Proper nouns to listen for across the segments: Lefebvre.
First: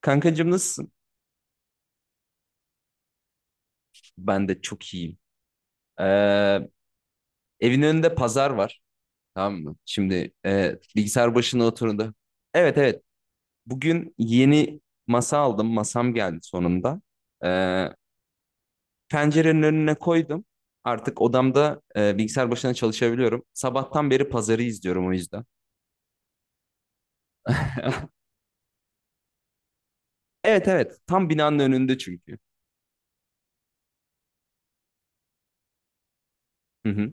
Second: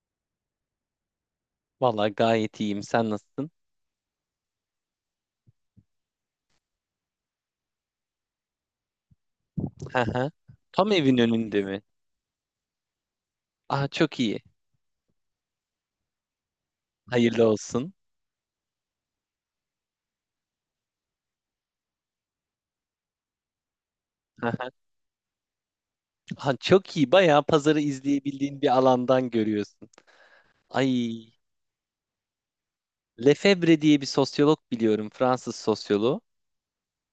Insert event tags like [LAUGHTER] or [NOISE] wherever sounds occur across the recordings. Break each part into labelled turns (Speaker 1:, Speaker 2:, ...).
Speaker 1: Kankacığım nasılsın?
Speaker 2: Vallahi gayet iyiyim. Sen nasılsın?
Speaker 1: Ben de çok iyiyim. Ee, Evin önünde pazar var. Tamam mı?
Speaker 2: Hı hı.
Speaker 1: Şimdi
Speaker 2: Tam evin
Speaker 1: bilgisayar
Speaker 2: önünde
Speaker 1: başına
Speaker 2: mi?
Speaker 1: oturdu. Evet, evet.
Speaker 2: Aa
Speaker 1: Bugün
Speaker 2: çok iyi.
Speaker 1: yeni masa aldım. Masam geldi sonunda.
Speaker 2: Hayırlı
Speaker 1: Ee,
Speaker 2: olsun.
Speaker 1: Pencerenin önüne koydum. Artık odamda bilgisayar başına çalışabiliyorum. Sabahtan beri
Speaker 2: Hı
Speaker 1: pazarı
Speaker 2: hı.
Speaker 1: izliyorum o yüzden.
Speaker 2: Aha, çok iyi. Bayağı pazarı
Speaker 1: [LAUGHS]
Speaker 2: izleyebildiğin bir alandan görüyorsun.
Speaker 1: Evet, evet.
Speaker 2: Ay,
Speaker 1: Tam binanın önünde çünkü.
Speaker 2: Lefebvre diye bir sosyolog biliyorum, Fransız sosyoloğu.
Speaker 1: Hı hı.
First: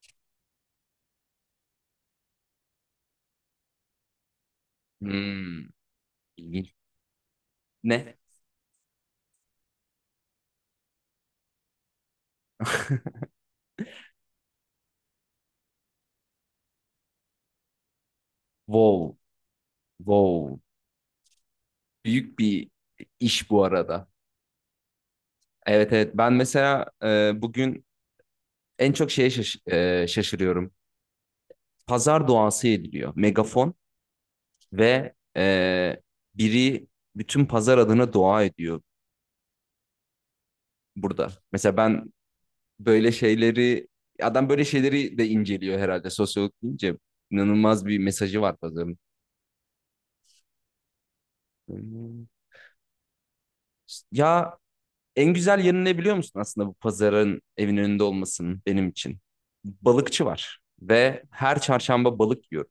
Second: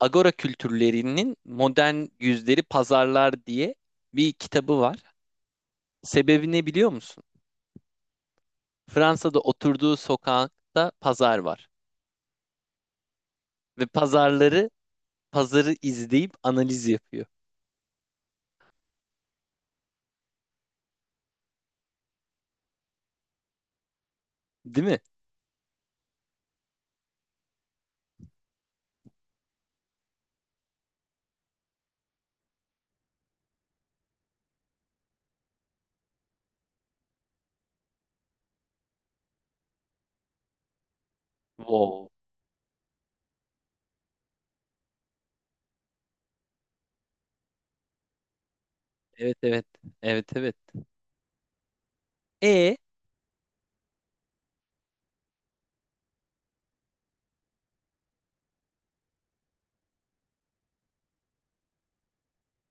Speaker 2: Agora kültürlerinin modern yüzleri pazarlar diye bir kitabı var.
Speaker 1: Hmm,
Speaker 2: Sebebi ne
Speaker 1: ilginç.
Speaker 2: biliyor musun?
Speaker 1: Ne?
Speaker 2: Fransa'da oturduğu sokakta pazar var ve pazarları pazarı izleyip analiz yapıyor.
Speaker 1: Wow. Wow. Büyük bir iş bu arada.
Speaker 2: Değil mi?
Speaker 1: Evet, evet, ben mesela bugün en çok şeye şaşırıyorum. Pazar duası ediliyor. Megafon ve biri bütün pazar adına dua ediyor burada. Mesela
Speaker 2: Wow.
Speaker 1: ben böyle şeyleri adam böyle şeyleri de inceliyor herhalde sosyolog deyince inanılmaz bir mesajı var pazarın.
Speaker 2: Evet evet. Evet evet.
Speaker 1: Hmm.
Speaker 2: E
Speaker 1: Ya en güzel yanı ne biliyor musun aslında bu pazarın evin önünde olmasının benim için? Balıkçı var ve her çarşamba balık yiyorum.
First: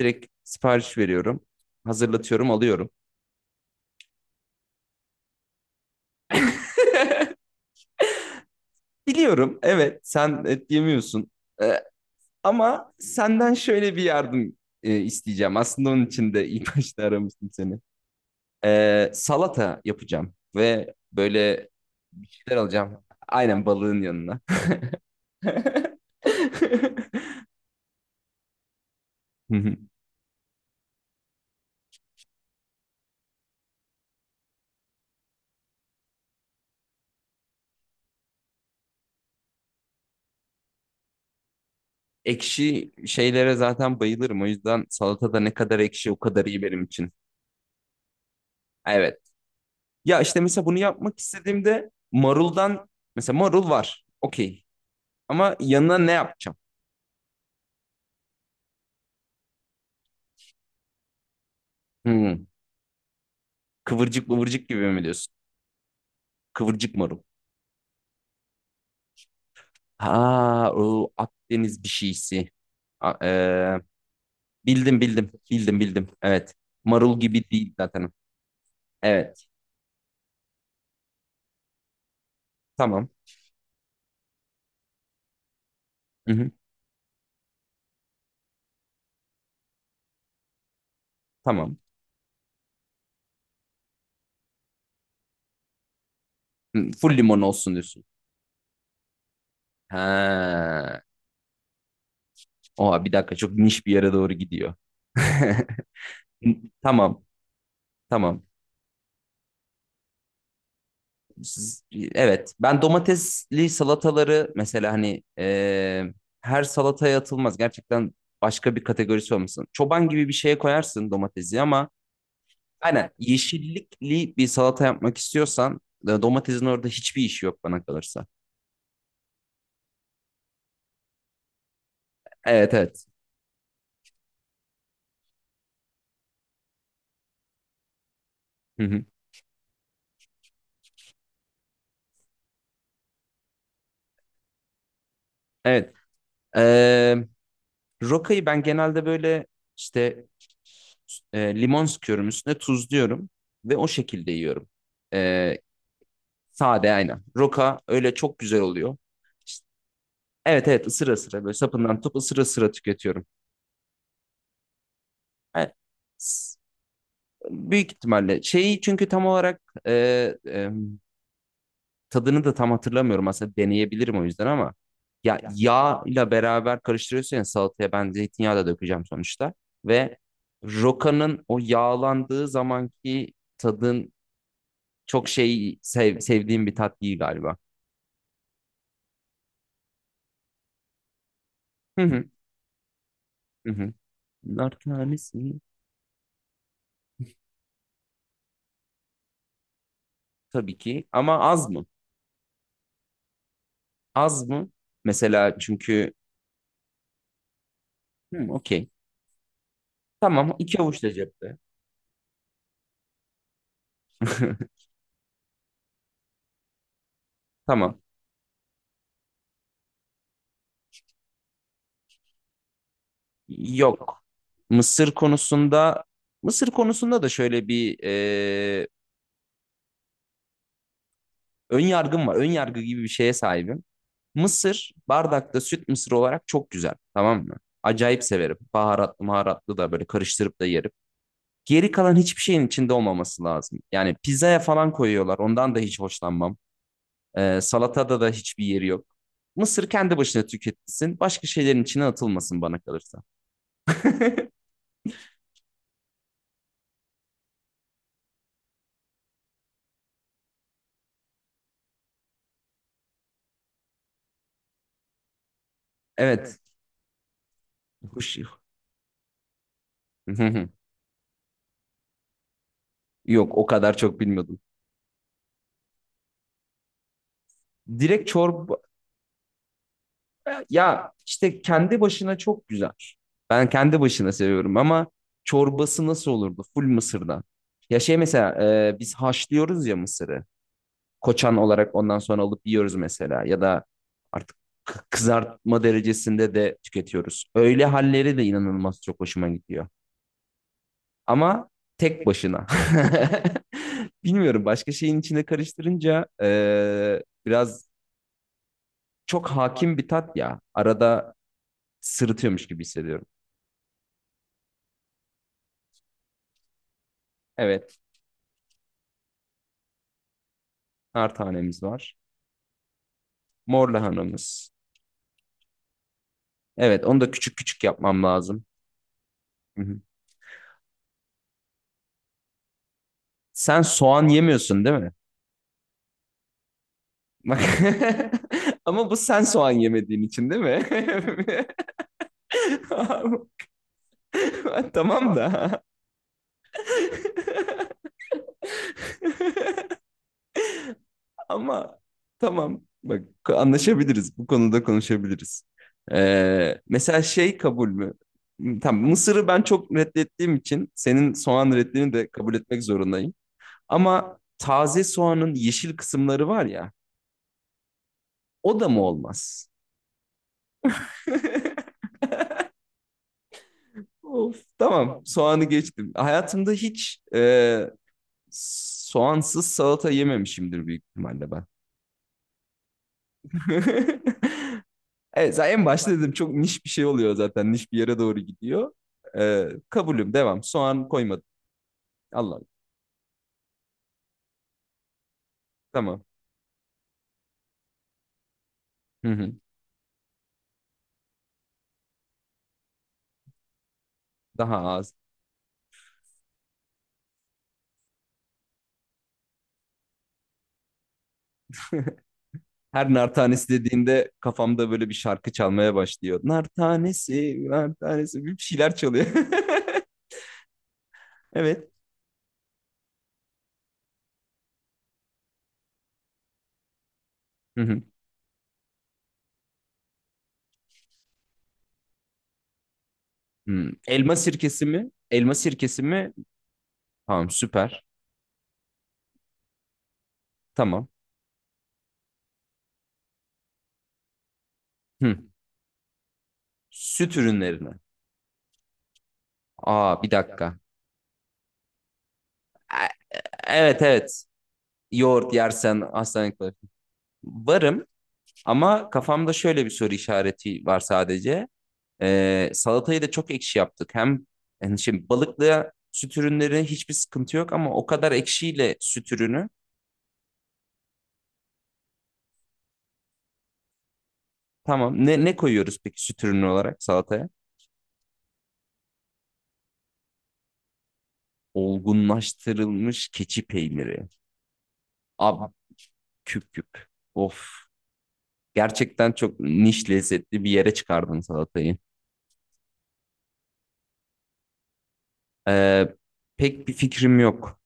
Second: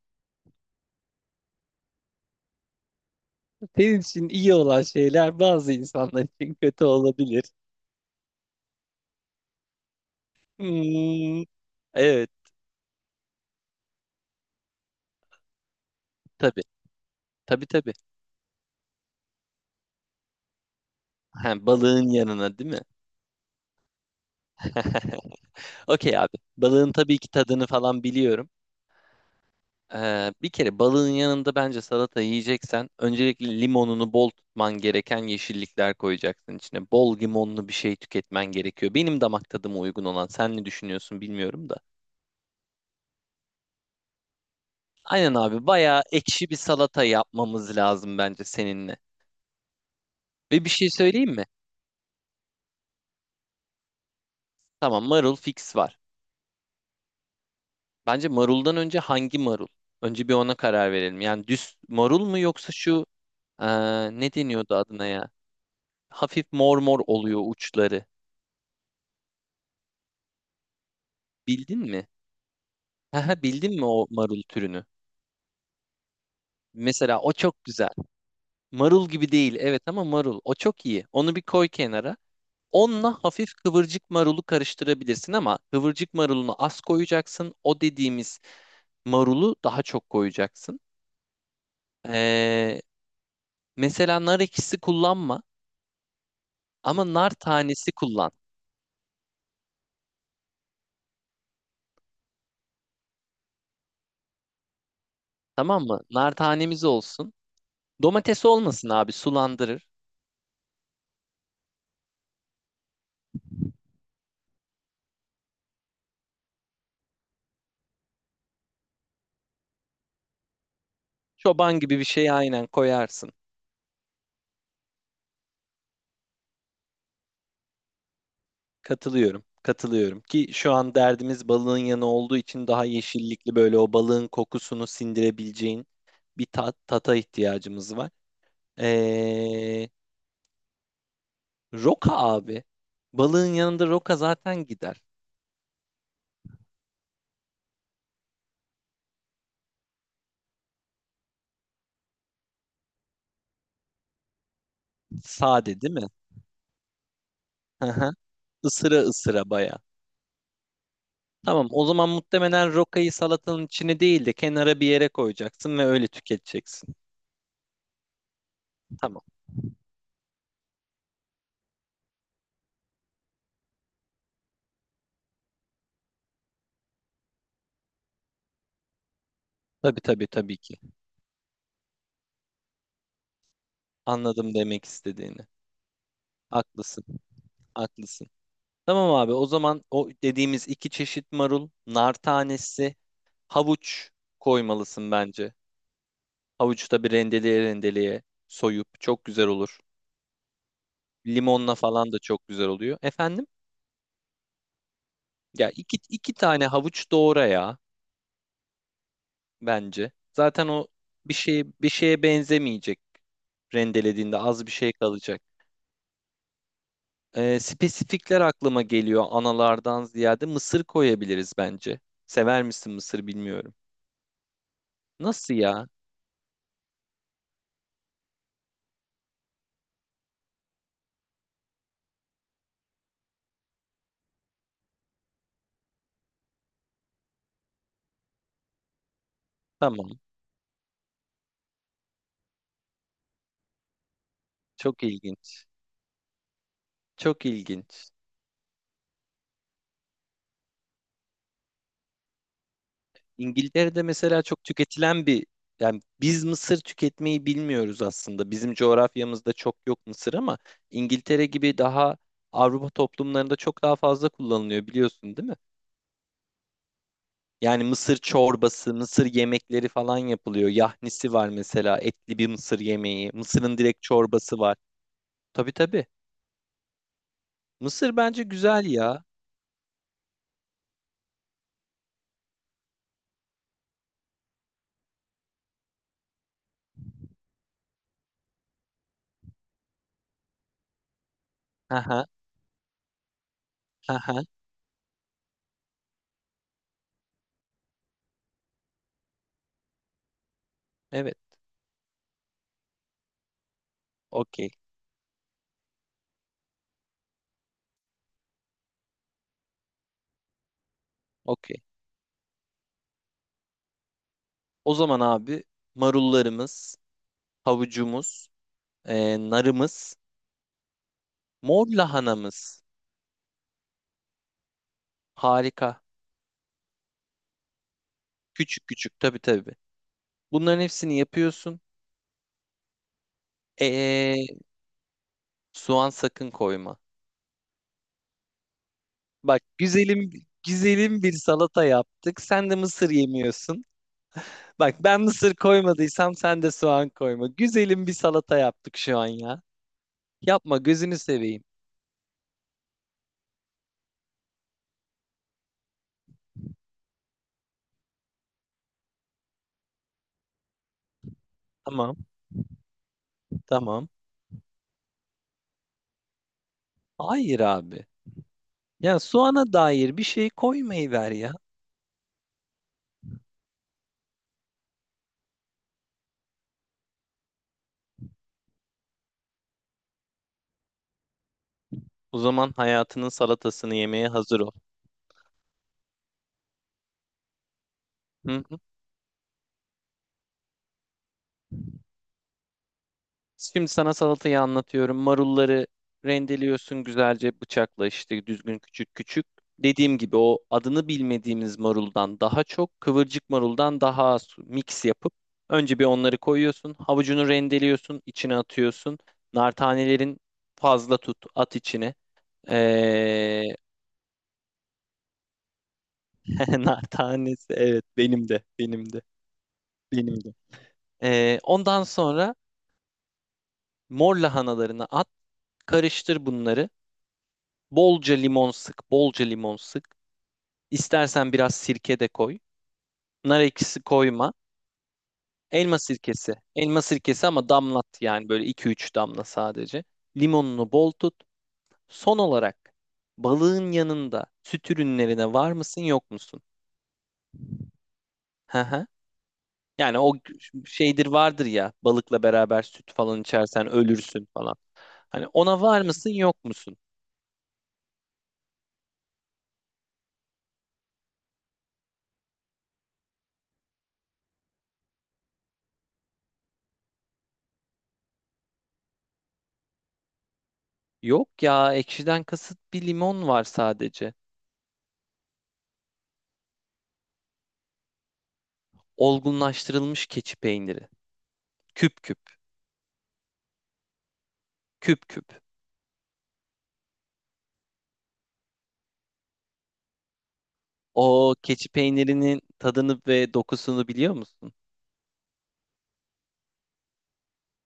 Speaker 1: Direkt sipariş veriyorum. Hazırlatıyorum, alıyorum.
Speaker 2: Senin için iyi olan şeyler bazı insanlar için kötü olabilir.
Speaker 1: Biliyorum, evet, sen et yemiyorsun.
Speaker 2: Hmm,
Speaker 1: Ee,
Speaker 2: evet
Speaker 1: Ama senden şöyle bir yardım isteyeceğim. Aslında onun için de
Speaker 2: tabii.
Speaker 1: ilk [LAUGHS] başta aramıştım
Speaker 2: Tabii
Speaker 1: seni.
Speaker 2: tabii.
Speaker 1: Salata yapacağım ve
Speaker 2: Ha,
Speaker 1: böyle
Speaker 2: balığın
Speaker 1: bir şeyler
Speaker 2: yanına değil mi?
Speaker 1: alacağım. Aynen balığın yanına.
Speaker 2: [LAUGHS] Okey
Speaker 1: [LAUGHS]
Speaker 2: abi. Balığın tabii ki tadını falan biliyorum.
Speaker 1: Hı hı.
Speaker 2: Bir kere balığın yanında bence salata yiyeceksen öncelikle limonunu bol tutman gereken yeşillikler koyacaksın içine. Bol limonlu bir şey tüketmen gerekiyor. Benim damak tadıma uygun olan. Sen ne düşünüyorsun bilmiyorum da.
Speaker 1: Ekşi şeylere zaten bayılırım. O yüzden
Speaker 2: Aynen
Speaker 1: salatada ne
Speaker 2: abi
Speaker 1: kadar
Speaker 2: bayağı
Speaker 1: ekşi o kadar
Speaker 2: ekşi bir
Speaker 1: iyi benim
Speaker 2: salata
Speaker 1: için.
Speaker 2: yapmamız lazım bence seninle.
Speaker 1: Evet. Ya işte
Speaker 2: Ve
Speaker 1: mesela
Speaker 2: bir
Speaker 1: bunu
Speaker 2: şey
Speaker 1: yapmak
Speaker 2: söyleyeyim mi?
Speaker 1: istediğimde maruldan mesela marul var. Okey.
Speaker 2: Tamam marul
Speaker 1: Ama
Speaker 2: fix
Speaker 1: yanına
Speaker 2: var.
Speaker 1: ne yapacağım?
Speaker 2: Bence maruldan önce hangi marul? Önce bir ona karar verelim. Yani düz marul mu
Speaker 1: Hmm.
Speaker 2: yoksa şu eee,
Speaker 1: Kıvırcık
Speaker 2: ne
Speaker 1: mıvırcık
Speaker 2: deniyordu
Speaker 1: gibi mi
Speaker 2: adına ya?
Speaker 1: diyorsun?
Speaker 2: Hafif mor
Speaker 1: Kıvırcık
Speaker 2: mor
Speaker 1: marul.
Speaker 2: oluyor uçları.
Speaker 1: Ha, o
Speaker 2: Bildin
Speaker 1: Akdeniz bir
Speaker 2: mi?
Speaker 1: şeysi.
Speaker 2: [LAUGHS]
Speaker 1: A-
Speaker 2: Haha, Bildin
Speaker 1: e,
Speaker 2: mi o marul türünü?
Speaker 1: Bildim, bildim. Bildim, bildim. Evet.
Speaker 2: Mesela
Speaker 1: Marul
Speaker 2: o
Speaker 1: gibi
Speaker 2: çok
Speaker 1: değil
Speaker 2: güzel.
Speaker 1: zaten.
Speaker 2: Marul gibi
Speaker 1: Evet.
Speaker 2: değil evet ama marul. O çok iyi. Onu bir koy kenara.
Speaker 1: Tamam.
Speaker 2: Onunla hafif kıvırcık marulu karıştırabilirsin ama kıvırcık
Speaker 1: Hı-hı.
Speaker 2: marulunu az koyacaksın. O dediğimiz marulu daha çok koyacaksın.
Speaker 1: Tamam.
Speaker 2: Ee, Mesela nar ekşisi kullanma
Speaker 1: Hı,
Speaker 2: ama
Speaker 1: full
Speaker 2: nar
Speaker 1: limon olsun
Speaker 2: tanesi
Speaker 1: diyorsun.
Speaker 2: kullan.
Speaker 1: Ha. Oha, bir dakika, çok niş bir yere doğru gidiyor.
Speaker 2: Tamam mı? Nar
Speaker 1: [LAUGHS]
Speaker 2: tanemiz
Speaker 1: Tamam.
Speaker 2: olsun.
Speaker 1: Tamam.
Speaker 2: Domates olmasın abi sulandırır.
Speaker 1: Evet, ben domatesli salataları mesela hani her salataya atılmaz. Gerçekten başka bir kategorisi olmasın. Çoban gibi bir şeye koyarsın domatesi
Speaker 2: Çoban
Speaker 1: ama
Speaker 2: gibi bir şey aynen
Speaker 1: aynen
Speaker 2: koyarsın.
Speaker 1: yeşillikli bir salata yapmak istiyorsan domatesin orada hiçbir işi yok bana kalırsa.
Speaker 2: Katılıyorum. Katılıyorum ki şu an derdimiz balığın yanı olduğu için
Speaker 1: Evet,
Speaker 2: daha
Speaker 1: evet.
Speaker 2: yeşillikli böyle o balığın kokusunu sindirebileceğin bir tata ihtiyacımız var.
Speaker 1: Hı hı.
Speaker 2: Ee, Roka abi. Balığın yanında roka zaten gider.
Speaker 1: Evet. E, Rokayı ben genelde böyle işte limon sıkıyorum, üstüne tuzluyorum ve o şekilde yiyorum. E,
Speaker 2: Sade değil mi?
Speaker 1: Sade aynen. Roka
Speaker 2: Hı hı.
Speaker 1: öyle çok güzel oluyor.
Speaker 2: Isıra ısıra
Speaker 1: İşte,
Speaker 2: baya.
Speaker 1: evet, evet, ısıra ısıra böyle
Speaker 2: Tamam o
Speaker 1: sapından
Speaker 2: zaman
Speaker 1: tutup ısıra ısıra
Speaker 2: muhtemelen rokayı
Speaker 1: tüketiyorum.
Speaker 2: salatanın içine değil de kenara bir yere
Speaker 1: Yani,
Speaker 2: koyacaksın ve öyle
Speaker 1: s-
Speaker 2: tüketeceksin.
Speaker 1: büyük ihtimalle şeyi çünkü
Speaker 2: Tamam.
Speaker 1: tam olarak e, e, tadını da tam hatırlamıyorum aslında, deneyebilirim o yüzden ama ya yağ ile beraber karıştırıyorsun ya salataya ben zeytinyağı da dökeceğim sonuçta
Speaker 2: Tabii
Speaker 1: ve
Speaker 2: tabii tabii ki.
Speaker 1: rokanın o yağlandığı zamanki tadın
Speaker 2: Anladım demek
Speaker 1: çok
Speaker 2: istediğini.
Speaker 1: sevdiğim bir tat
Speaker 2: Haklısın,
Speaker 1: değil galiba.
Speaker 2: haklısın. Tamam abi o zaman o dediğimiz iki çeşit marul,
Speaker 1: Hı
Speaker 2: nar
Speaker 1: hı
Speaker 2: tanesi,
Speaker 1: hı hı.
Speaker 2: havuç
Speaker 1: Nar
Speaker 2: koymalısın bence.
Speaker 1: tanesi.
Speaker 2: Havucu da bir rendeleye rendeleye soyup çok güzel olur.
Speaker 1: Tabii ki ama az
Speaker 2: Limonla
Speaker 1: mı?
Speaker 2: falan da çok güzel oluyor. Efendim?
Speaker 1: Az mı? Mesela
Speaker 2: Ya iki,
Speaker 1: çünkü
Speaker 2: iki tane havuç doğra ya
Speaker 1: hmm, okey.
Speaker 2: bence.
Speaker 1: Tamam,
Speaker 2: Zaten
Speaker 1: iki
Speaker 2: o
Speaker 1: avuç da
Speaker 2: bir
Speaker 1: cepte.
Speaker 2: şeye bir şeye benzemeyecek rendelediğinde az bir
Speaker 1: [LAUGHS]
Speaker 2: şey kalacak.
Speaker 1: Tamam.
Speaker 2: Spesifikler aklıma geliyor analardan ziyade mısır koyabiliriz bence. Sever misin mısır bilmiyorum.
Speaker 1: Yok. Mısır
Speaker 2: Nasıl ya?
Speaker 1: konusunda Mısır konusunda da şöyle bir ön yargım var. Ön yargı gibi bir şeye sahibim. Mısır bardakta süt mısır olarak çok güzel. Tamam mı? Acayip severim. Baharatlı maharatlı da böyle
Speaker 2: Tamam.
Speaker 1: karıştırıp da yerim. Geri kalan hiçbir şeyin içinde olmaması lazım. Yani pizzaya falan
Speaker 2: Çok
Speaker 1: koyuyorlar.
Speaker 2: ilginç.
Speaker 1: Ondan da hiç hoşlanmam.
Speaker 2: Çok ilginç.
Speaker 1: Salatada da hiçbir yeri yok. Mısır kendi başına tüketilsin. Başka şeylerin içine atılmasın bana kalırsa.
Speaker 2: İngiltere'de
Speaker 1: [LAUGHS]
Speaker 2: mesela çok tüketilen yani biz mısır tüketmeyi bilmiyoruz aslında. Bizim coğrafyamızda çok yok mısır ama İngiltere gibi daha Avrupa toplumlarında çok daha fazla kullanılıyor biliyorsun değil mi?
Speaker 1: Evet.
Speaker 2: Yani mısır
Speaker 1: Huş-
Speaker 2: çorbası, mısır yemekleri falan yapılıyor.
Speaker 1: [LAUGHS]
Speaker 2: Yahnisi var mesela etli bir mısır yemeği.
Speaker 1: Yok, o
Speaker 2: Mısırın
Speaker 1: kadar
Speaker 2: direkt
Speaker 1: çok
Speaker 2: çorbası
Speaker 1: bilmiyordum.
Speaker 2: var. Tabii tabii. Mısır
Speaker 1: Direkt
Speaker 2: bence
Speaker 1: çorba,
Speaker 2: güzel ya.
Speaker 1: ya işte kendi başına çok güzel. Ben kendi başına seviyorum ama çorbası nasıl olurdu? Full mısırdan. Ya şey mesela biz haşlıyoruz ya mısırı, koçan olarak, ondan
Speaker 2: Haha,
Speaker 1: sonra alıp yiyoruz mesela ya da
Speaker 2: haha.
Speaker 1: artık kızartma derecesinde de tüketiyoruz. Öyle halleri de inanılmaz çok hoşuma gidiyor.
Speaker 2: Evet.
Speaker 1: Ama tek başına. [LAUGHS] Bilmiyorum,
Speaker 2: Okey.
Speaker 1: başka şeyin içine karıştırınca biraz çok hakim bir tat ya. Arada
Speaker 2: Okey.
Speaker 1: sırıtıyormuş gibi hissediyorum.
Speaker 2: O zaman abi marullarımız,
Speaker 1: Evet,
Speaker 2: havucumuz, narımız.
Speaker 1: nar tanemiz
Speaker 2: Mor
Speaker 1: var.
Speaker 2: lahanamız.
Speaker 1: Mor lahanamız.
Speaker 2: Harika.
Speaker 1: Evet, onu da küçük küçük yapmam lazım.
Speaker 2: Küçük küçük tabii tabii.
Speaker 1: Hı hı.
Speaker 2: Bunların hepsini yapıyorsun.
Speaker 1: Sen soğan
Speaker 2: Ee,
Speaker 1: yemiyorsun değil mi?
Speaker 2: Soğan sakın koyma.
Speaker 1: Bak. [LAUGHS] Ama bu sen
Speaker 2: Bak
Speaker 1: soğan yemediğin
Speaker 2: güzelim
Speaker 1: için değil mi?
Speaker 2: güzelim bir salata yaptık. Sen de mısır yemiyorsun.
Speaker 1: [LAUGHS]
Speaker 2: Bak ben
Speaker 1: Tamam
Speaker 2: mısır
Speaker 1: da.
Speaker 2: koymadıysam sen de soğan koyma. Güzelim bir salata yaptık şu an ya.
Speaker 1: [LAUGHS]
Speaker 2: Yapma gözünü seveyim.
Speaker 1: Ama tamam. Bak, anlaşabiliriz. Bu konuda konuşabiliriz. Mesela şey kabul mü? Tamam, Mısır'ı ben çok reddettiğim için senin soğan reddini
Speaker 2: Tamam,
Speaker 1: de kabul etmek zorundayım.
Speaker 2: tamam.
Speaker 1: Ama taze soğanın yeşil kısımları var ya,
Speaker 2: Hayır abi.
Speaker 1: o da mı
Speaker 2: Ya
Speaker 1: olmaz?
Speaker 2: soğana dair bir şey koymayı ver ya.
Speaker 1: [LAUGHS] Of, tamam, soğanı geçtim. Hayatımda hiç soğansız salata yememişimdir büyük ihtimalle ben.
Speaker 2: O zaman hayatının salatasını yemeye hazır ol.
Speaker 1: [LAUGHS] Evet, zaten en başta dedim, çok niş bir şey oluyor zaten. Niş bir yere doğru
Speaker 2: Hı?
Speaker 1: gidiyor. Kabulüm devam. Soğan koymadım. Allah Allah.
Speaker 2: Şimdi sana salatayı anlatıyorum. Marulları
Speaker 1: Tamam.
Speaker 2: rendeliyorsun güzelce bıçakla işte düzgün küçük
Speaker 1: Hı
Speaker 2: küçük.
Speaker 1: hı.
Speaker 2: Dediğim gibi o adını bilmediğimiz maruldan daha çok kıvırcık maruldan daha az
Speaker 1: Daha
Speaker 2: mix
Speaker 1: az.
Speaker 2: yapıp önce bir onları koyuyorsun. Havucunu rendeliyorsun, içine atıyorsun. Nar tanelerin fazla tut, at içine.
Speaker 1: Her nar
Speaker 2: Ee,
Speaker 1: tanesi dediğinde kafamda böyle bir şarkı çalmaya başlıyor. Nar
Speaker 2: [LAUGHS] nar
Speaker 1: tanesi,
Speaker 2: tanesi
Speaker 1: nar
Speaker 2: evet
Speaker 1: tanesi
Speaker 2: benim
Speaker 1: bir
Speaker 2: de
Speaker 1: şeyler
Speaker 2: benim de
Speaker 1: çalıyor. [LAUGHS]
Speaker 2: benim de.
Speaker 1: Evet.
Speaker 2: Ondan sonra mor lahanalarını at, karıştır bunları.
Speaker 1: Hı hı.
Speaker 2: Bolca limon sık, bolca limon sık. İstersen biraz sirke de koy. Nar
Speaker 1: Hı.
Speaker 2: ekşisi
Speaker 1: Elma
Speaker 2: koyma.
Speaker 1: sirkesi mi? Elma
Speaker 2: Elma
Speaker 1: sirkesi mi?
Speaker 2: sirkesi. Elma sirkesi
Speaker 1: Tamam,
Speaker 2: ama
Speaker 1: süper.
Speaker 2: damlat yani böyle iki üç damla sadece. Limonunu
Speaker 1: Tamam.
Speaker 2: bol tut. Son olarak balığın yanında süt
Speaker 1: Hı.
Speaker 2: ürünlerine var mısın yok musun?
Speaker 1: Süt ürünlerine.
Speaker 2: Hı hı. Yani
Speaker 1: Aa, bir
Speaker 2: o
Speaker 1: dakika.
Speaker 2: şeydir vardır ya balıkla beraber
Speaker 1: E-
Speaker 2: süt falan içersen
Speaker 1: Evet, evet.
Speaker 2: ölürsün falan. Hani
Speaker 1: Yoğurt
Speaker 2: ona var
Speaker 1: yersen
Speaker 2: mısın
Speaker 1: hastanelik
Speaker 2: yok
Speaker 1: kalır.
Speaker 2: musun?
Speaker 1: Varım ama kafamda şöyle bir soru işareti var sadece. Salatayı da çok ekşi yaptık. Hem yani şimdi balıkla süt ürünleri hiçbir sıkıntı yok ama o kadar ekşiyle süt ürünü.
Speaker 2: Yok ya ekşiden kasıt bir limon var sadece.
Speaker 1: Tamam. Ne koyuyoruz peki süt ürünü olarak salataya?
Speaker 2: Olgunlaştırılmış keçi peyniri. Küp küp.
Speaker 1: Olgunlaştırılmış keçi peyniri.
Speaker 2: Küp küp.
Speaker 1: Abi küp küp. Of. Gerçekten çok niş lezzetli bir yere çıkardın
Speaker 2: O keçi
Speaker 1: salatayı.
Speaker 2: peynirinin tadını ve dokusunu biliyor musun?
Speaker 1: Ee, Pek bir fikrim yok.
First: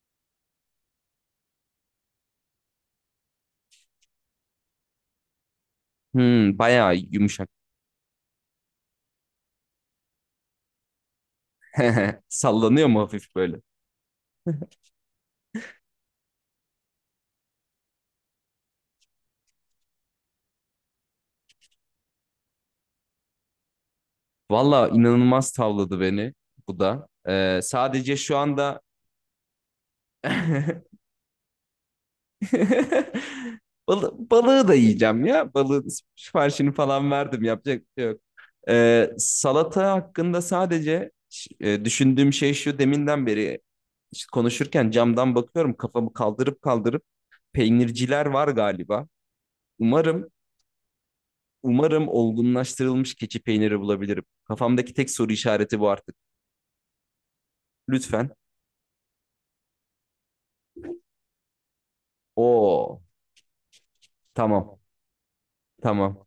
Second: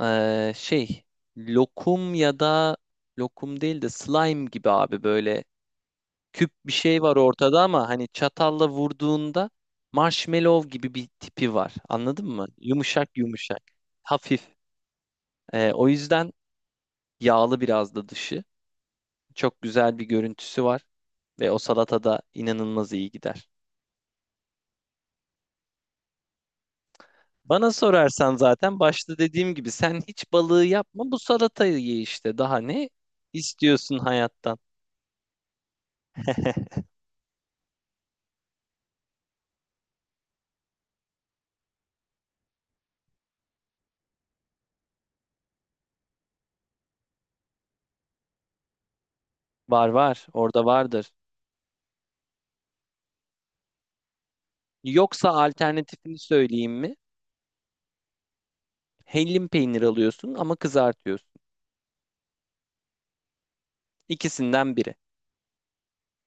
Speaker 2: Şey, lokum ya da lokum değil de slime gibi abi böyle küp
Speaker 1: Hmm,
Speaker 2: bir
Speaker 1: bayağı
Speaker 2: şey var
Speaker 1: yumuşak.
Speaker 2: ortada ama hani çatalla vurduğunda marshmallow gibi bir tipi var.
Speaker 1: [LAUGHS]
Speaker 2: Anladın mı?
Speaker 1: Sallanıyor mu
Speaker 2: Yumuşak
Speaker 1: hafif böyle?
Speaker 2: yumuşak. Hafif. O yüzden yağlı biraz da dışı. Çok güzel bir görüntüsü var ve o salatada inanılmaz iyi gider.
Speaker 1: Valla inanılmaz tavladı beni bu da.
Speaker 2: Bana
Speaker 1: Sadece şu
Speaker 2: sorarsan
Speaker 1: anda
Speaker 2: zaten başta dediğim gibi sen hiç balığı
Speaker 1: [LAUGHS]
Speaker 2: yapma bu salatayı ye işte. Daha ne istiyorsun hayattan?
Speaker 1: Balığı da yiyeceğim ya. Balığın siparişini
Speaker 2: [LAUGHS]
Speaker 1: falan verdim. Yapacak bir şey yok. Salata hakkında sadece düşündüğüm şey şu, deminden beri işte konuşurken camdan bakıyorum kafamı kaldırıp kaldırıp, peynirciler var galiba.
Speaker 2: Var var
Speaker 1: Umarım,
Speaker 2: orada vardır.
Speaker 1: umarım olgunlaştırılmış keçi peyniri bulabilirim. Kafamdaki tek
Speaker 2: Yoksa
Speaker 1: soru işareti bu artık.
Speaker 2: alternatifini söyleyeyim mi?
Speaker 1: Lütfen.
Speaker 2: Hellim peynir alıyorsun ama kızartıyorsun.
Speaker 1: Oo,
Speaker 2: İkisinden
Speaker 1: tamam,
Speaker 2: biri.
Speaker 1: tamam.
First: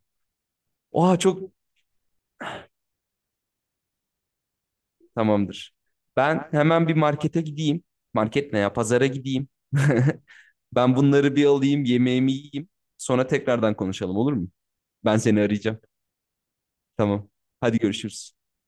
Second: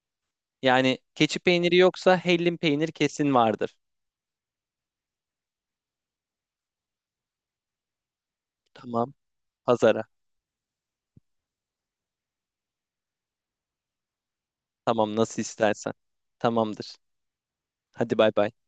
Speaker 2: Yani
Speaker 1: Oha
Speaker 2: keçi
Speaker 1: çok
Speaker 2: peyniri yoksa hellim peynir kesin vardır.
Speaker 1: tamamdır. Ben hemen bir markete gideyim. Market ne ya? Pazara
Speaker 2: Tamam
Speaker 1: gideyim. [LAUGHS]
Speaker 2: pazara.
Speaker 1: Ben bunları bir alayım, yemeğimi yiyeyim. Sonra tekrardan konuşalım, olur mu?
Speaker 2: Tamam
Speaker 1: Ben seni
Speaker 2: nasıl
Speaker 1: arayacağım.
Speaker 2: istersen. Tamamdır.
Speaker 1: Tamam. Hadi
Speaker 2: Hadi bay
Speaker 1: görüşürüz.
Speaker 2: bay.